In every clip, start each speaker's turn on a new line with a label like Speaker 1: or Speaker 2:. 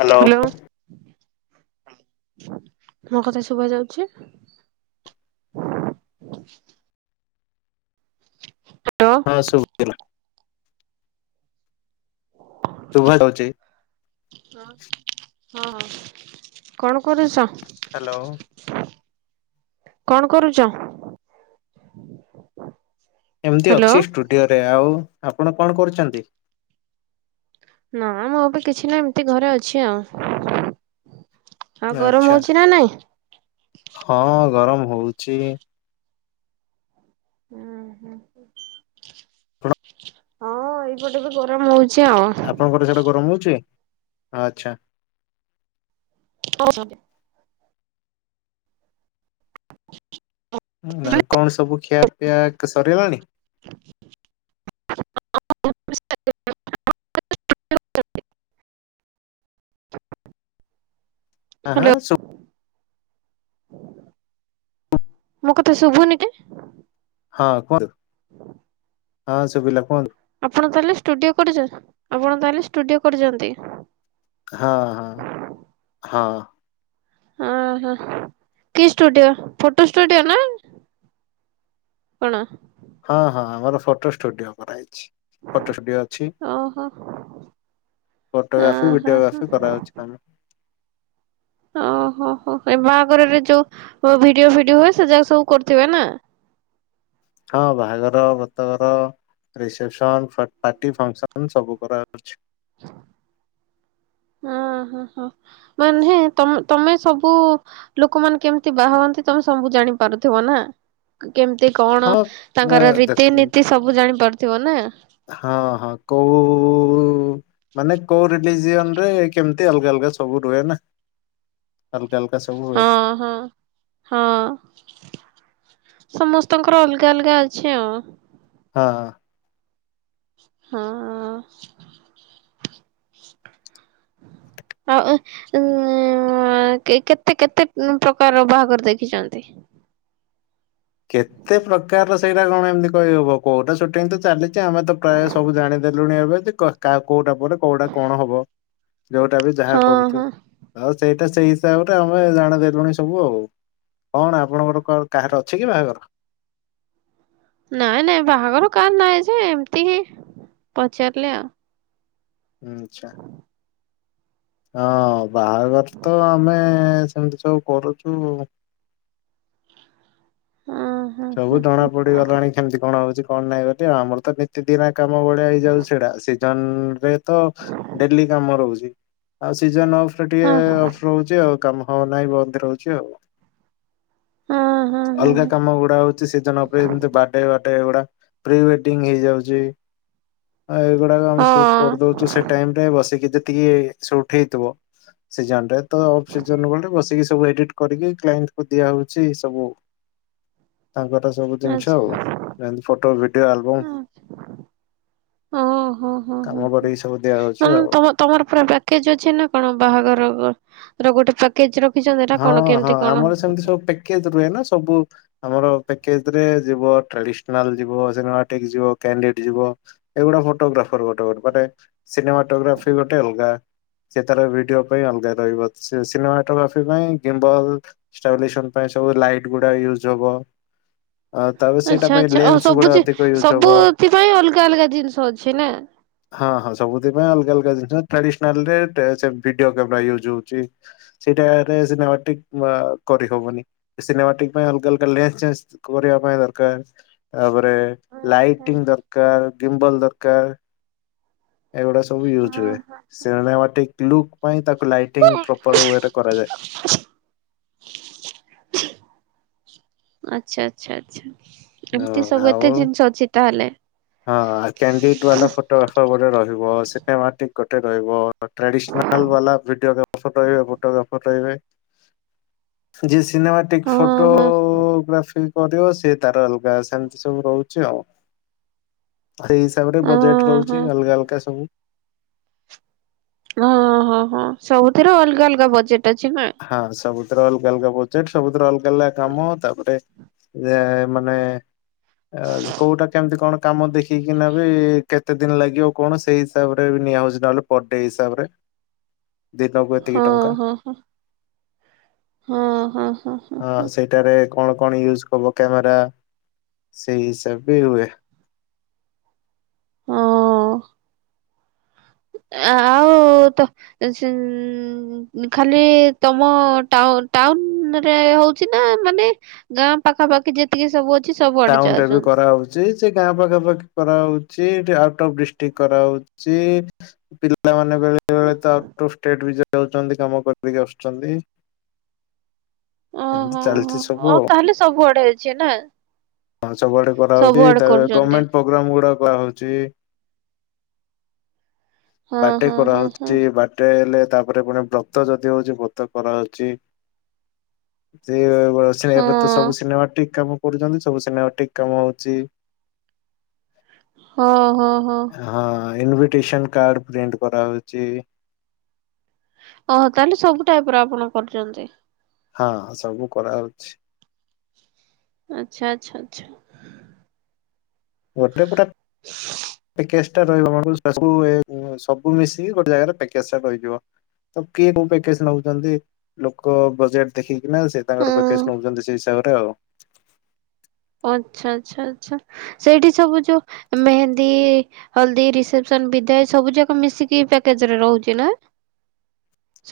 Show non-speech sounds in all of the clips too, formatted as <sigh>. Speaker 1: Hello.
Speaker 2: Hello. ମୋ କଥା ଶୁଭା ଯାଉଛି। <inaudible> ହାଲୋ।
Speaker 1: ହଁ ଶୁଭିଲା ଶୁଭା ଯାଉଚି।
Speaker 2: ହଁ କଣ କରୁଚ?
Speaker 1: ହ୍ୟାଲୋ।
Speaker 2: କଣ କରୁଚ?
Speaker 1: ଏମିତି ଅଛି ଷ୍ଟୁଡିଓ ରେ ଆଉ। ଆପଣ କଣ କରୁଛନ୍ତି?
Speaker 2: ନା ମୁଁ ବି କିଛି ନାଇଁ ଏମିତି ଘରେ ଅଛି ଆଉ। ଆଉ ଗରମ
Speaker 1: ଆଚ୍ଛା
Speaker 2: ହଉଛି ନା ନାଇଁ?
Speaker 1: ହଁ ଗରମ ହଉ। ଚି
Speaker 2: ଉହୁଁ
Speaker 1: ଆପଣ
Speaker 2: ହଁ ଏଇ ପଟେ ବି ଗରମ ହଉ।
Speaker 1: ଆପଣଙ୍କର ସେଇଆଡ଼େ ଗରମ ହଉଛି? ଆଛା।
Speaker 2: <unintelligible> <inaudible>
Speaker 1: ଆଉ କଣ ସବୁ ଖିଆ ପିଆ ସରିଗଲାଣି।
Speaker 2: <unintelligible> <unintelligible>
Speaker 1: ଆଁ ହା
Speaker 2: ହ୍ୟାଲୋ
Speaker 1: ସୁବୁ
Speaker 2: ମୋ କଥା ଶୁଭୁନି କି?
Speaker 1: ହଁ କୁହନ୍ତୁ।
Speaker 2: <inaudible>
Speaker 1: ହଁ ଶୁଭିଲା କୁହନ୍ତୁ।
Speaker 2: ଆପଣ ତାହାଲେ ଷ୍ଟୁଡିୟ କରି। ଆପଣ ତାହାଲେ ଷ୍ଟୁଡିୟ କରିଛନ୍ତି।
Speaker 1: ହଁ ହଁ ହଁ।
Speaker 2: ଓହଃ କି ଷ୍ଟୁଡିୟ ଫଟୋ ଷ୍ଟୁଡିୟ ନାଁ କଣ?
Speaker 1: ହଁ ହଁ ଆମର ଫୋଟୋ ଷ୍ଟୁଡିଓ ମାରା ହେଇ। ଫଟୋଡିଓ ଅଛି
Speaker 2: ଓହୋ।
Speaker 1: ଫଟୋଗ୍ରାଫି
Speaker 2: ଓହୋ ହୋ।
Speaker 1: ଭିଡିଓଗ୍ରାଫି କରାଉଛି ଆମେ
Speaker 2: ଓହୋ ହୋ ଏ ବାହାଘରରେ ଯୋଉ ଭିଡିଓ ଫିଡି ହୁଏ ସେ ଯା ସବୁ କରୁଥିବେ ନା।
Speaker 1: ହଁ ବାହାଘର ଭତଘର ରିସେପସନ ପାର୍ଟି ଫଙ୍କସନ ସବୁ କର ଅଛି।
Speaker 2: ହଁ ହଁ ହଁ। ମାନେଁ ତମ ତମେ ସବୁ ଲୋକମାନୋନ କେମିତି ବା ହନ୍ତି ତମେ ସବୁ ଜାଣିପାରୁଥିବ ନା କେମିତି
Speaker 1: ହଁ
Speaker 2: କଣ
Speaker 1: ଅ,
Speaker 2: ତାଙ୍କର
Speaker 1: ଦେଖ
Speaker 2: ରୀତିନୀତି ସବୁ ଜାଣିପାରୁ ଥିବ ନା
Speaker 1: ହଁ ହଁ କୋଉ ମାନେ କୋଉ ରିଲିଜିନ ରେ କେମିତି ଅଲଗା ଅଲଗା ସବୁ ରୁହେ ନା ଅଲଗା ଅଲଗା ସବୁ ହୁଏ
Speaker 2: ହଁ ହଁ ହଁ। ସମସ୍ତଙ୍କର ଅଲଗା ଅଲଗା ଅଛି ଆଉ।
Speaker 1: ହଁ ହଁ।
Speaker 2: ହଁ। ଆଉ ଉ କେତେ କେତେ ପ୍ରକାର ବାହାଘର ଦେଖିଛନ୍ତି।
Speaker 1: କେତେ ପ୍ରକାରର ସେଇଟା କଣ ଏମିତି କହିହବ କୋଉଟା ସୁଟିଂ ତ ଚାଲିଛି ଆମେ ତ ପ୍ରାୟ ସବୁ ଜାଣିଦେଲୁଣି ଏବେ କ କୋଉଟା ବୋଟେ କୋଉଟା କଣ ହବ? ଯୋଉଟା ବି ଯାହା
Speaker 2: ହଁ
Speaker 1: କରୁଛୁ
Speaker 2: ହଁ
Speaker 1: ଆଉ ସେଇ ଟା ସେଇ ହିସାବରେ ଆମେ ଜାଦେଲୁଣି ସବୁ ଆଉ କଣ ଆପଣଙ୍କର କାହାର ଅ ଅଛି କି ବାହାଘର।
Speaker 2: ନାଇଁ ନାଇଁ ବାହାଘର କାହାର ନହିଁ ଯେ ଏମିତି ହିଁ ପଚାରିଲେ ଆଉ।
Speaker 1: ହୁଁ ଆଛା। ହଁ ବାହାଘର ତ ଆମେ ସେମିତି ସବୁ କରୁଛୁ।
Speaker 2: ଆଉ ହଁ
Speaker 1: ସବୁ
Speaker 2: ହଁ
Speaker 1: ଜଣା ପଡିଗଲାଣି କେମିତି କଣ ହଉଛି। କଣ ନାାଇଁ ବୋଲି ଆମର ତ ନିତି ଦିନ କାମ ବଳିଆ ହେଇଯାଉଛି ସେଇଟା ସିଜନ ରେ ତ ଡେଲି କାମ ରହୁଛି। ଆଉ ସିଜନ ଅଫ ରେ ଟିକେ
Speaker 2: ହଁ
Speaker 1: ଅଫ୍ ରହୁଛି ଆଉ କାମ। ହଁ ନାଇଁ ବନ୍ଦ ରହୁଛି ଆଉ।
Speaker 2: ହଁ ହଁ ହଁ ହ।
Speaker 1: ଗୁା ହଉଛିିଜନ ଉପରେମତି ବାଡେଟେ ଏଗୁଡା ପ୍ରି ୱେଡିଂ ହେଇଯାଉଛି। ଏଇଗୁଡାକ ଆମେ ସୁଟ୍
Speaker 2: ହଁ
Speaker 1: କରିଦଉଛୁ ସେ ଟାଇମ ରେ ବସିକି ଠଇଥିବ ସିଜନ ରେ ତ ଅ ସିଜ ବ ବସିକି ସବୁ ଏଡିଟ କରିକି କ୍ଏଣ୍ଟ କ ଦିଆ ହଉଛି ସବୁ। ତାଙ୍କର ସବୁ ଜିନିଷ ଆଉ
Speaker 2: ଆଚ୍ଛା
Speaker 1: ଯେମିତି ଫଟୋ ଭିଡିଓ ଆଲବମ
Speaker 2: ଓ ହୋ ହୋ ହୋ
Speaker 1: କାମ
Speaker 2: ହ
Speaker 1: କରିକି ସବୁ ଦିଆହଉଛି
Speaker 2: ମେ
Speaker 1: ଆଉ।
Speaker 2: ତମର ପୁରା ପ୍ୟାକେଜ ଅଛି ନା କଣ ବାହାଘର ର ଗୋଟେ ପ୍ୟାକେଜ ର
Speaker 1: ହଁ ହଁ ଆମର ସେମିତି ସବୁ ପ୍ୟାକେଜ ରୁହେ ନା ସବୁ ଆମର କେଜରେ ଯ ଟ୍ରାଡିସନାଲ ଯିବ ସିନେମାଟିକ ଯ କ୍ୟାଣ୍ଡିଡ ଯିବ ଏଗୁଡା ଫଟୋଗ୍ରାଫର ଗୋଟେ ଗୋଟେ ମାନେ ସିନେମାଟୋଗ୍ରାଫି ଗୋଟେ ଅଲଗା ସେ ତାର ଭିଡିଓ ପାଇଁ ଅଲଗା ରହିବ ସିନେମାଟୋଗ୍ରା ସେଥିପାଇଁ ଗେବ ସବୁ ଲାଇଟ ଗୁଡା ୟୁଜ ହବ। ଅ ତାପରେ ସେଇଟା
Speaker 2: ଆଚ୍ଛା
Speaker 1: ପାଇଁ
Speaker 2: ଆଚ୍ଛା ଆଉ
Speaker 1: ଲେନ୍ସ
Speaker 2: ସବୁ
Speaker 1: ଗୁଡା ଅଧିକ ୟୁଜ ହବ
Speaker 2: ସବୁଥିପାଇଁ ଅଲଗା ଅଲଗା ଜିନିଷ ଅଛି ନା।
Speaker 1: ଯଦିଟା ଭିଡିଓ କାମେ ୟଜ ହଉଛି ସେଇଟା ଏଜ କରିହବନି ସିନେମାଟ ପାଇଁ ଅଲଗା ଅଲଗା ଲ କରିବା ପାଇଁ ଦରକାର ତାପରେ ଲାଇଟିଂ ଦରକାର ଗିମ୍ବଲ ଦରକାର କାରାର ଏଗୁଡା ସବୁ ୟୁଜ ହୁଏେ ଲୁକ୍ ପାଇଁ ତାକୁ ଲାଇଟିଙ୍ଗ ପ୍ରପର ୱେ ରେ କରାଯାଏ।
Speaker 2: <inaudible> ଆଚ୍ଛା ଆଚ୍ଛା ଆଚ୍ଛା।
Speaker 1: ହ
Speaker 2: ଏମିତି ସବୁ
Speaker 1: ଆଉ
Speaker 2: ଏତେ ଜିନିଷ ଅଛି ତାହେଲେ
Speaker 1: ହଁ ଆଉ କ୍ୟାଣ୍ଡିଡ଼ ବା ଫଟୋଗ୍ରାଫର ରହିବ ସେ କହିକି ଗୋଟେ ରହିବା ବା ଭିଡି୍ରାର ରହିବେ ଫଟୋଗ୍ରାର ରହିବେ ସିନେମାଟିକ୍ ଓ
Speaker 2: ହଁ
Speaker 1: ଓ
Speaker 2: ହଁ
Speaker 1: ଫୋଟୋଗ୍ରାଫିକ କରିବ ସେ ତାର ଅଲଗା ସେମିତି ସବୁ ରହୁଛି ଆଉ। ସେଇ ହିସାବରେ ବଜେଟ
Speaker 2: ହଁ
Speaker 1: ରହୁଛି
Speaker 2: ହଁ
Speaker 1: ଅଲଗା ଅଲଗା ସବୁ
Speaker 2: ଓ ହୋ ହଁ ସବୁଥିର ଅଲଗା ଅଲଗା ବଜେଟ୍ ପାଛିିବା
Speaker 1: ହଁ ଅଲଗା ସବୁଥିର ଅଲଗା ବଜେଟ ସବୁରେ ଅଲଗା ଅଲଗା କାମ ତାପରେ ମାନେ ଅ କୋଉଟା କେମିତି କଣ କାମ ଦେଖିକି ନେବ କେତେ ଦିନ ଲାଗିବ କଣ ସେଇ ହିସାବରେ ନିଆ ହଉଛି ନହେଲେ ପର ଡେ ହିସାବରେ ଦିନକୁ ଏତିକି ଟଙ୍କା
Speaker 2: ହଁ ହଁ ହଁ ହଁ ହଁ।
Speaker 1: ହଁ ସେଇଟାରେ କଣ କଣ ୟୁଜ କବ କ୍ୟାମେରା ସେଇ ହିସାବ ବି ହୁଏ।
Speaker 2: ହଁ ଅ ଆଉ ତ ଖାଲି ତମ ଟାଉନ ରେ ହଉଛି ନା ମାନେ ଗାଁ ପାଖାପାଖି ଯେତିକି ସବୁ ଅ
Speaker 1: ଟାଉନ ରେ ବି କରାହଉଛି ସେ ଗାଁ ପାଖା ପାଖି କରାହଉ ଛି ଏଠି ଆଉଟପ ଡିଷ୍ଟିକ କରାହାଉଛି ପିଲାମାନେ ବେଳେବେଳେ ତ ଆଉ ଷ୍ଟେଟ ବିଜ ଦୋଉଛନ୍ତି କାମ କରିକି ଆସୁଛନ୍ତି। ଏମିତି
Speaker 2: ଓହୋ
Speaker 1: ଚାଲିଛି ସବୁ
Speaker 2: ଅ
Speaker 1: ଆଉ
Speaker 2: ତାହେଲେ ସବୁଆଡେ ଅଛି ନା?
Speaker 1: ହଁ ସବୁଆଡେ କରାହଉଛି
Speaker 2: ସବୁଆଡେ
Speaker 1: ତା
Speaker 2: କରୁଛନ୍ତି।
Speaker 1: ଗଭଣମେଣ୍ଟ ପ୍ରୋଗ୍ରାମ ଗୁଡା କରାହ ଯେ
Speaker 2: ହଁ
Speaker 1: ବାଟେ
Speaker 2: ହଁ ହଁ ହଁ
Speaker 1: କରାହଉଛି ବାଟେ ହେଲେ। ତାପରେ ପୁଣି ବ୍ରତ ଯଦି ହଉଛି ବ୍ରତ କରାହାଉଛି।
Speaker 2: ହଁ
Speaker 1: ଏବେ ତ ସବୁ ସିନେମା ଠିକ କାମ। କରୁଛନ୍ତି ସବୁ ସିନେମାଟିକ କାମ ହଉଛି।
Speaker 2: ହଁ ହଁ ହଁ।
Speaker 1: ଇନଭିଟେସନ କାର୍ଡ ପ୍ରିଣ୍ଟ କରାହଉଛି।
Speaker 2: ଓୋ ତାହେଲେ ସବୁ ଟାଇପ ର ଆପଣ କରିଛନ୍ତି।
Speaker 1: ହଁ ସବୁ କରା ହଉଛି।
Speaker 2: ଆଚ୍ଛା ଆଚ୍ଛା ଆଚ୍ଛା।
Speaker 1: ଗୋଟେ ଗୋଟେକଜ ଟା ରହିବ ଆ ସବୁ ମିଶିକି ଗୋଟେ ଜାଗକେଜା ରହିଯିବ ତ କିଏ କୋଉକେଜ ନଉଛନ୍ତି ଲୋକ ବଜେଟ ଦେଖ। କି ନା ସେ ତାଙ୍କ
Speaker 2: ହଁ।
Speaker 1: ପକେଜ୍ ନେଉଛନ୍ତି ସେ ହିସାବରେ ସେଇଟା ଆଉ।
Speaker 2: ଆଚ୍ଛା ଆଛା ଆଛା ସେଇଠି ସବୁ ଯୋଉ ମେହେନ୍ଦୀ ହଲଦି ରିସେପ୍ସନ ବିଧ ସବୁ ଯାକ ମିଶିକି ପେକେଜ ରହୁଛି ନା।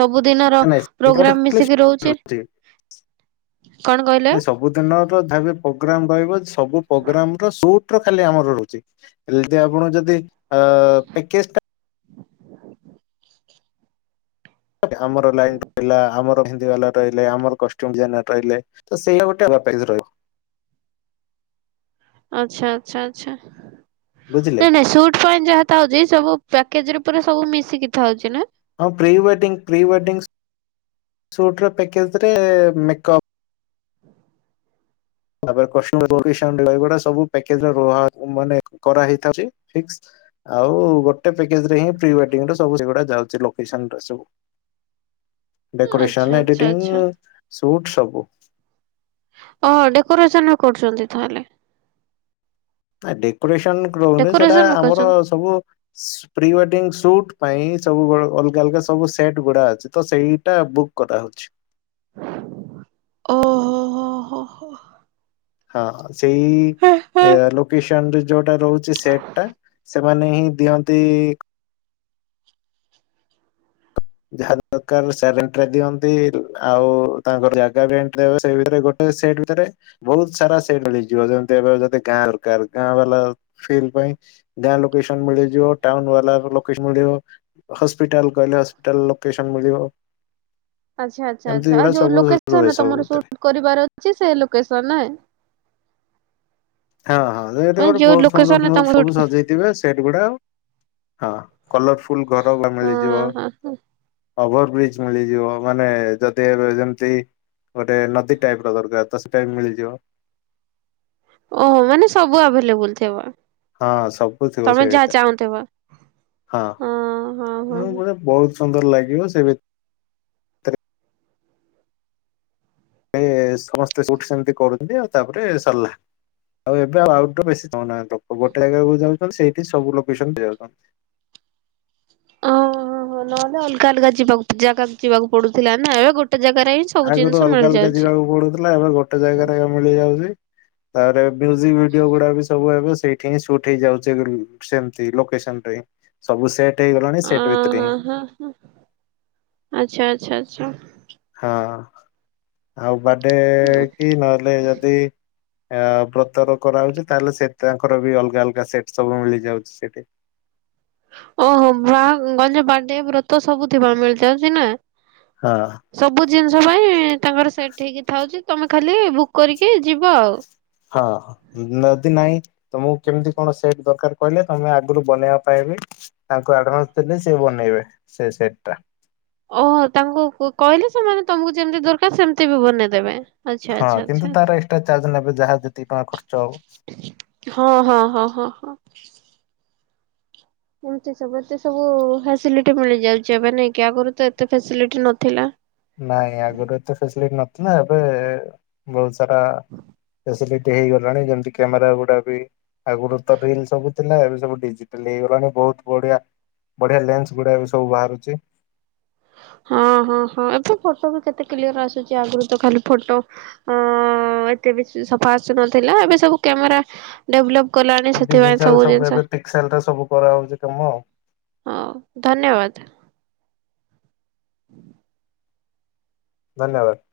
Speaker 2: ସବୁଦିନର
Speaker 1: ନାଇଁ ସେଇଟା ଗୋଟେ
Speaker 2: ପ୍ରୋଗ୍ରାମ ମିଶିକି ରହୁଛି କଣ କହିଲେ?
Speaker 1: ନାଇଁ ସବୁ ଦିନର <unintelligible> ସବୁ ପ୍ରୋଗ୍ରାମ ର ସୁ ଖାଲି ଆମର ରହୁଛି ହେଲେ ଆପଣ ଯଦି ପେକେଜ୍ ତ
Speaker 2: <unintelligible>
Speaker 1: ଆମର ଲାଇନ ରହିଲା ଆମର ହି ବାଲା ରହିଲେ ଆମରଡି ରହିଲେ ତ ସେଇଆ ଗୋଟେ ବପାର ରହିବ।
Speaker 2: ଆଚ୍ଛା ଆଚ୍ଛା ଆଚ୍ଛା।
Speaker 1: ବୁଝିଲେ।
Speaker 2: ନାଇଁ ନାଇଁ ସୁଟ ପାଇଣ୍ଟ ଯାହା ହଉଛି ସବୁ ପ୍ୟାକେଜରେ, ଉପରେ ସବୁ ମିଶିକି ଥାଉଛି ନା
Speaker 1: ହଁ pre wedding pre wedding shoot ର ପ୍ୟାକେଜରେ ମେକପ୍ ତାପରେ କଷ୍ଟ୍ୟୁମରେ <inaudible> ଆଉ ଗୋଟେ ପ୍ୟାକେଜରେ ହିଁ ଫ୍ରି ୱେଡିଙ୍ଗ ର ସବୁ ସେଗୁଡା ଯାଉଚି ଲୋକେସନର ସବୁ।
Speaker 2: ଆଚ୍ଛା
Speaker 1: ଡକୋରେସନ୍
Speaker 2: ଆଚ୍ଛା
Speaker 1: ଏଡିଟିଂ,
Speaker 2: ଆଚ୍ଛା
Speaker 1: ରୁଟ୍ ସବୁ।
Speaker 2: ଓ ଡେକୋରେସନ କରୁଛନ୍ତି ତାହେଲେ।
Speaker 1: ଡେକୋରେସନ୍। ସେଟା
Speaker 2: ଡେକୋରେସନ
Speaker 1: ଆମର
Speaker 2: କରୁଛନ୍ତି।
Speaker 1: ସବୁ ପ୍ରି ୱେଡିଙ୍ଗ ସୁଟ୍ ପାଇଁ ସବୁ ଅଲଗା ଅଲଗା ସବୁ ସେଟ ଗୁଡା ଅଛି ତ ସେଇଟା ବୁକ୍ କରାହେଉଛି।
Speaker 2: ଓ ହୋ ହୋ ହୋ ହୋ,
Speaker 1: ହଁ ହଁ, ସେଇ ଲୋକେସନ <unintelligible> ଯୋଉଟା ରହୁଛି ସେଟ ଟା ସେମାନେ ହିଁ ଦିଅନ୍ତି ଯାହା ଦରକାର ସେ ରେଣ୍ଟ୍ ଦିଅନ୍ତି ଆଉ ତାଙ୍କର ଜାଗା ବି ସେ ଭିତରେ ଗୋଟେ ସେଟ ଭିତରେ ବହୁତ ସାରା ସେଟ ମିଳିଯିବ ଯେମତି ଏବେ ଯଦି ଗାଁ ଦର ଗାଁ ବାଲା ପାଇଁ ଗାଁ ଲୋକେସନ ମିଳିଯିବ ଟାଉନ ବାଲା ମିଳିବ ହପିଟାଲ କହିଲେ ହସ ହୋଟେଲ ଲୋକେସନ୍ ମିଳିବ।
Speaker 2: ଆଛା ଆଚ୍ଛା
Speaker 1: ଏମିତି
Speaker 2: ଆଛା
Speaker 1: ଗୁଡା
Speaker 2: ଆଉ ଯୋଉ
Speaker 1: ସବୁ ରୁହେ
Speaker 2: ଲୋକେସନ
Speaker 1: ସବୁ
Speaker 2: ତମର
Speaker 1: ଭିତରେ।
Speaker 2: ସୁଟ କରିବାର ଅଛି ସେ ଲୋକସନ ନାଇ,
Speaker 1: ହଁ ଯେହେତୁ
Speaker 2: ମାନେ
Speaker 1: ଗୋଟେ
Speaker 2: ଯୋଉ
Speaker 1: ବହୁତ ସୂନ୍ଦର
Speaker 2: ଲୋକେସନରେ ତମେ
Speaker 1: ସୁନ୍ଦର
Speaker 2: ସୁଟ
Speaker 1: ସବୁ ସଜେଇଥିବେ ସେଟ ଗୁଡା ହଁ କଲରଫୁଲ ଘର ଭଡା
Speaker 2: ହଁ
Speaker 1: ମି଼ଳିଯିବ।
Speaker 2: ହଁ ହଁ
Speaker 1: ଓଭର ବ୍ରିଜ ମିଳିଯିବ ମାନେ ଯଦି ଯେମତି ଗୋଟେ ନଦୀ ଟାଇପ ର ଦରକାର ତ ସେଟା ବି ମିଳିଯିବ।
Speaker 2: ଓହୋ ମାନେ ସବୁ ଆଭେଲେବୁଲ ଥିବ।
Speaker 1: ହଁ ସବୁ ଥିବ
Speaker 2: ତମେ
Speaker 1: ସେଇ
Speaker 2: ଯାହା
Speaker 1: ଭିତରେ
Speaker 2: ଚାହୁଁଥିବ।
Speaker 1: ହଁ
Speaker 2: ହଁ ହଁ
Speaker 1: ମୁ ଗୋଟେ ବହୁତ। ସୁନ୍ଦର ଲାଗିବ ସେ ବି ସମସ୍ତେ ଶୁଟସେମିତି କରୁଛନ୍ତି ଆଉ ତାପରେ ସରିଲା ଆଉ ଏବେ ଆଉ ଆଉଟଡୋର ବେଶୀ ଯାଉ ନାହାଁନ୍ତି ଲୋକ ଗୋଟେ ଜାଗାକୁ ଯାଉଛନ୍ତି ସେଇଠି ସବୁ ଲୋକେସନ ଦିଆଯାଉଛି ତାଙ୍କୁ।
Speaker 2: ଓହୋ ହୋ ନହେଲେ ଅଲଗା ଅଲଗା ଯିବାକୁ ଜାଗାକୁ ଯିବାକୁ ପଡୁଥିଲା ନା ଏବେ ଗୋଟେ, ଜାଗାରେ ହିଁ ସବୁ
Speaker 1: ଆଗରୁ
Speaker 2: ଜିନିଷ
Speaker 1: ଅଲଗା ଅଲଗା
Speaker 2: ମିଳିଯାଉଛି।
Speaker 1: ଯିବାକୁ ପଡୁଥିଲା ଏବେ ଗୋଟେ ଜାଗାରେ ମିଳିଯାଉଛି। ତାପରେ, ମ୍ୟୁଜିକ ଭିଡିଓ ଗୁଡା ବି ସବୁ ଏବେ ସେଇଠି ହିଁ ସୁଟ୍ ହେଇଯାଉଚି ସେମତି ଲୋକେସନ ରେ ସବୁ ସେଟ
Speaker 2: ଓ ହ ହ ହ ଆଚ୍ଛା ଆଚ୍ଛା। ଆଛା,
Speaker 1: ହଁ ଆଉ, ବାର୍ଥଡେ କି ନହେଲେ ଯଦି, ଆ ବ୍ରତର କରାହଉଚି ତାହେଲେ ସେ ତାଙ୍କର ବି ଅଲଗା ଅଲଗା ସେଟ ସବୁ ମିଳିଯାଉଚି ସେଠି।
Speaker 2: ଓହୋ ବାହା ଗଞ୍ଜ ବାଡେ ବ୍ରତ ସବୁ ଥିବା ମିଳି <unintelligible> ନା।
Speaker 1: ହଁ।
Speaker 2: ସବୁ ଜିନିଷ ପାଇଁ ତାଙ୍କର ସେ ଠିକ ଥାଉଚି ତମେ ଖାଲି ବୁକ୍ କରିକି ଯିବ ଆଉ।
Speaker 1: ହଁ ନଦି ନାହିଁ ତମକୁ କେମିତି କଣ ସେଟ୍ ଦରକାର କହିଲେ ତମେ ଆଗରୁ ବନେଇବା ପାଇଁ ବି ତାଙ୍କୁ ଆଡଭାନ୍ସ ଦେଲେ ସେ ବନେଇବେ ସେ ସେଟ୍ ଟା
Speaker 2: ଓହୋ ତାଙ୍କୁ କହିଲେ ସେମାନେ ତମକୁ ଯେମିତି ଦରକାର ସେମତି ବି ବନେଇ ଦେବେ। ଆଚ୍ଛା
Speaker 1: ହଁ
Speaker 2: ଆଛା
Speaker 1: କିନ୍ତୁ
Speaker 2: ଆଛା
Speaker 1: ତାର ଏକ୍ସଟ୍ରା ଚାର୍ଜ ନେବେ ଯାହା ଯେତିକି ଟଙ୍କା ଖର୍ଚ୍ଚ ହବ।
Speaker 2: ଆଛା ହଁ ହଁ ହଁ ହଁ ହଁ। ଏମତି ସବୁ ଏତେ ସବୁ ଫାସିଲିଟି ମିଳିଯାଉଚି ଏବେ ନାଇକ ଆଗରୁ ତ ଏତେ ଫସିଲିଟି ନଥିଲା।
Speaker 1: ନାଇ ଆଗରୁରେ ତ ଫେସିଲଟି ନ ନା ଏବେ ବୋହୁତ ସାରା ଫାସିଲିଟ ହେଇଗଲାଣି ଯେମିତି କ୍ୟାମେରା ଗୁଡା ବି ଆଗରୁ ତ ରିଲ ସବୁ ଥିଲା ଏବେ ସବୁ ଡିଜିଟାଲ ହେଇଗଲାଣି ବୋହୁତ ବଢିଆ ବଢିଆ ଲେନ୍ସ ଗୁଡା ବି ସବୁ ବାହାରୁଚି।
Speaker 2: ହଁ ହଁ ହଁ ଏବେ ଫଟୋ ବି କେତେ କ୍ଲିୟର ଆସୁଚି, ଆଗରୁ ତ ଖାଲି ଫଟୋ ଏତେ ବି ସଫା ଆସୁନଥିଲା ଏବେ ସବୁ କ୍ୟାମେରା ଡେଭଲପ କଲାଣି ସେଥିପାଇଁ
Speaker 1: ଡିଜିଟାଲ
Speaker 2: ସବୁ ଜିନିଷ
Speaker 1: ଏବେ ପିକ୍ସେଲ ରେ ସବୁ କରାହଉଛି କାମ ଆଉ।
Speaker 2: <inaudible> ଧନ୍ୟବାଦ। <inaudible>
Speaker 1: ଧନ୍ୟବାଦ। <inaudible>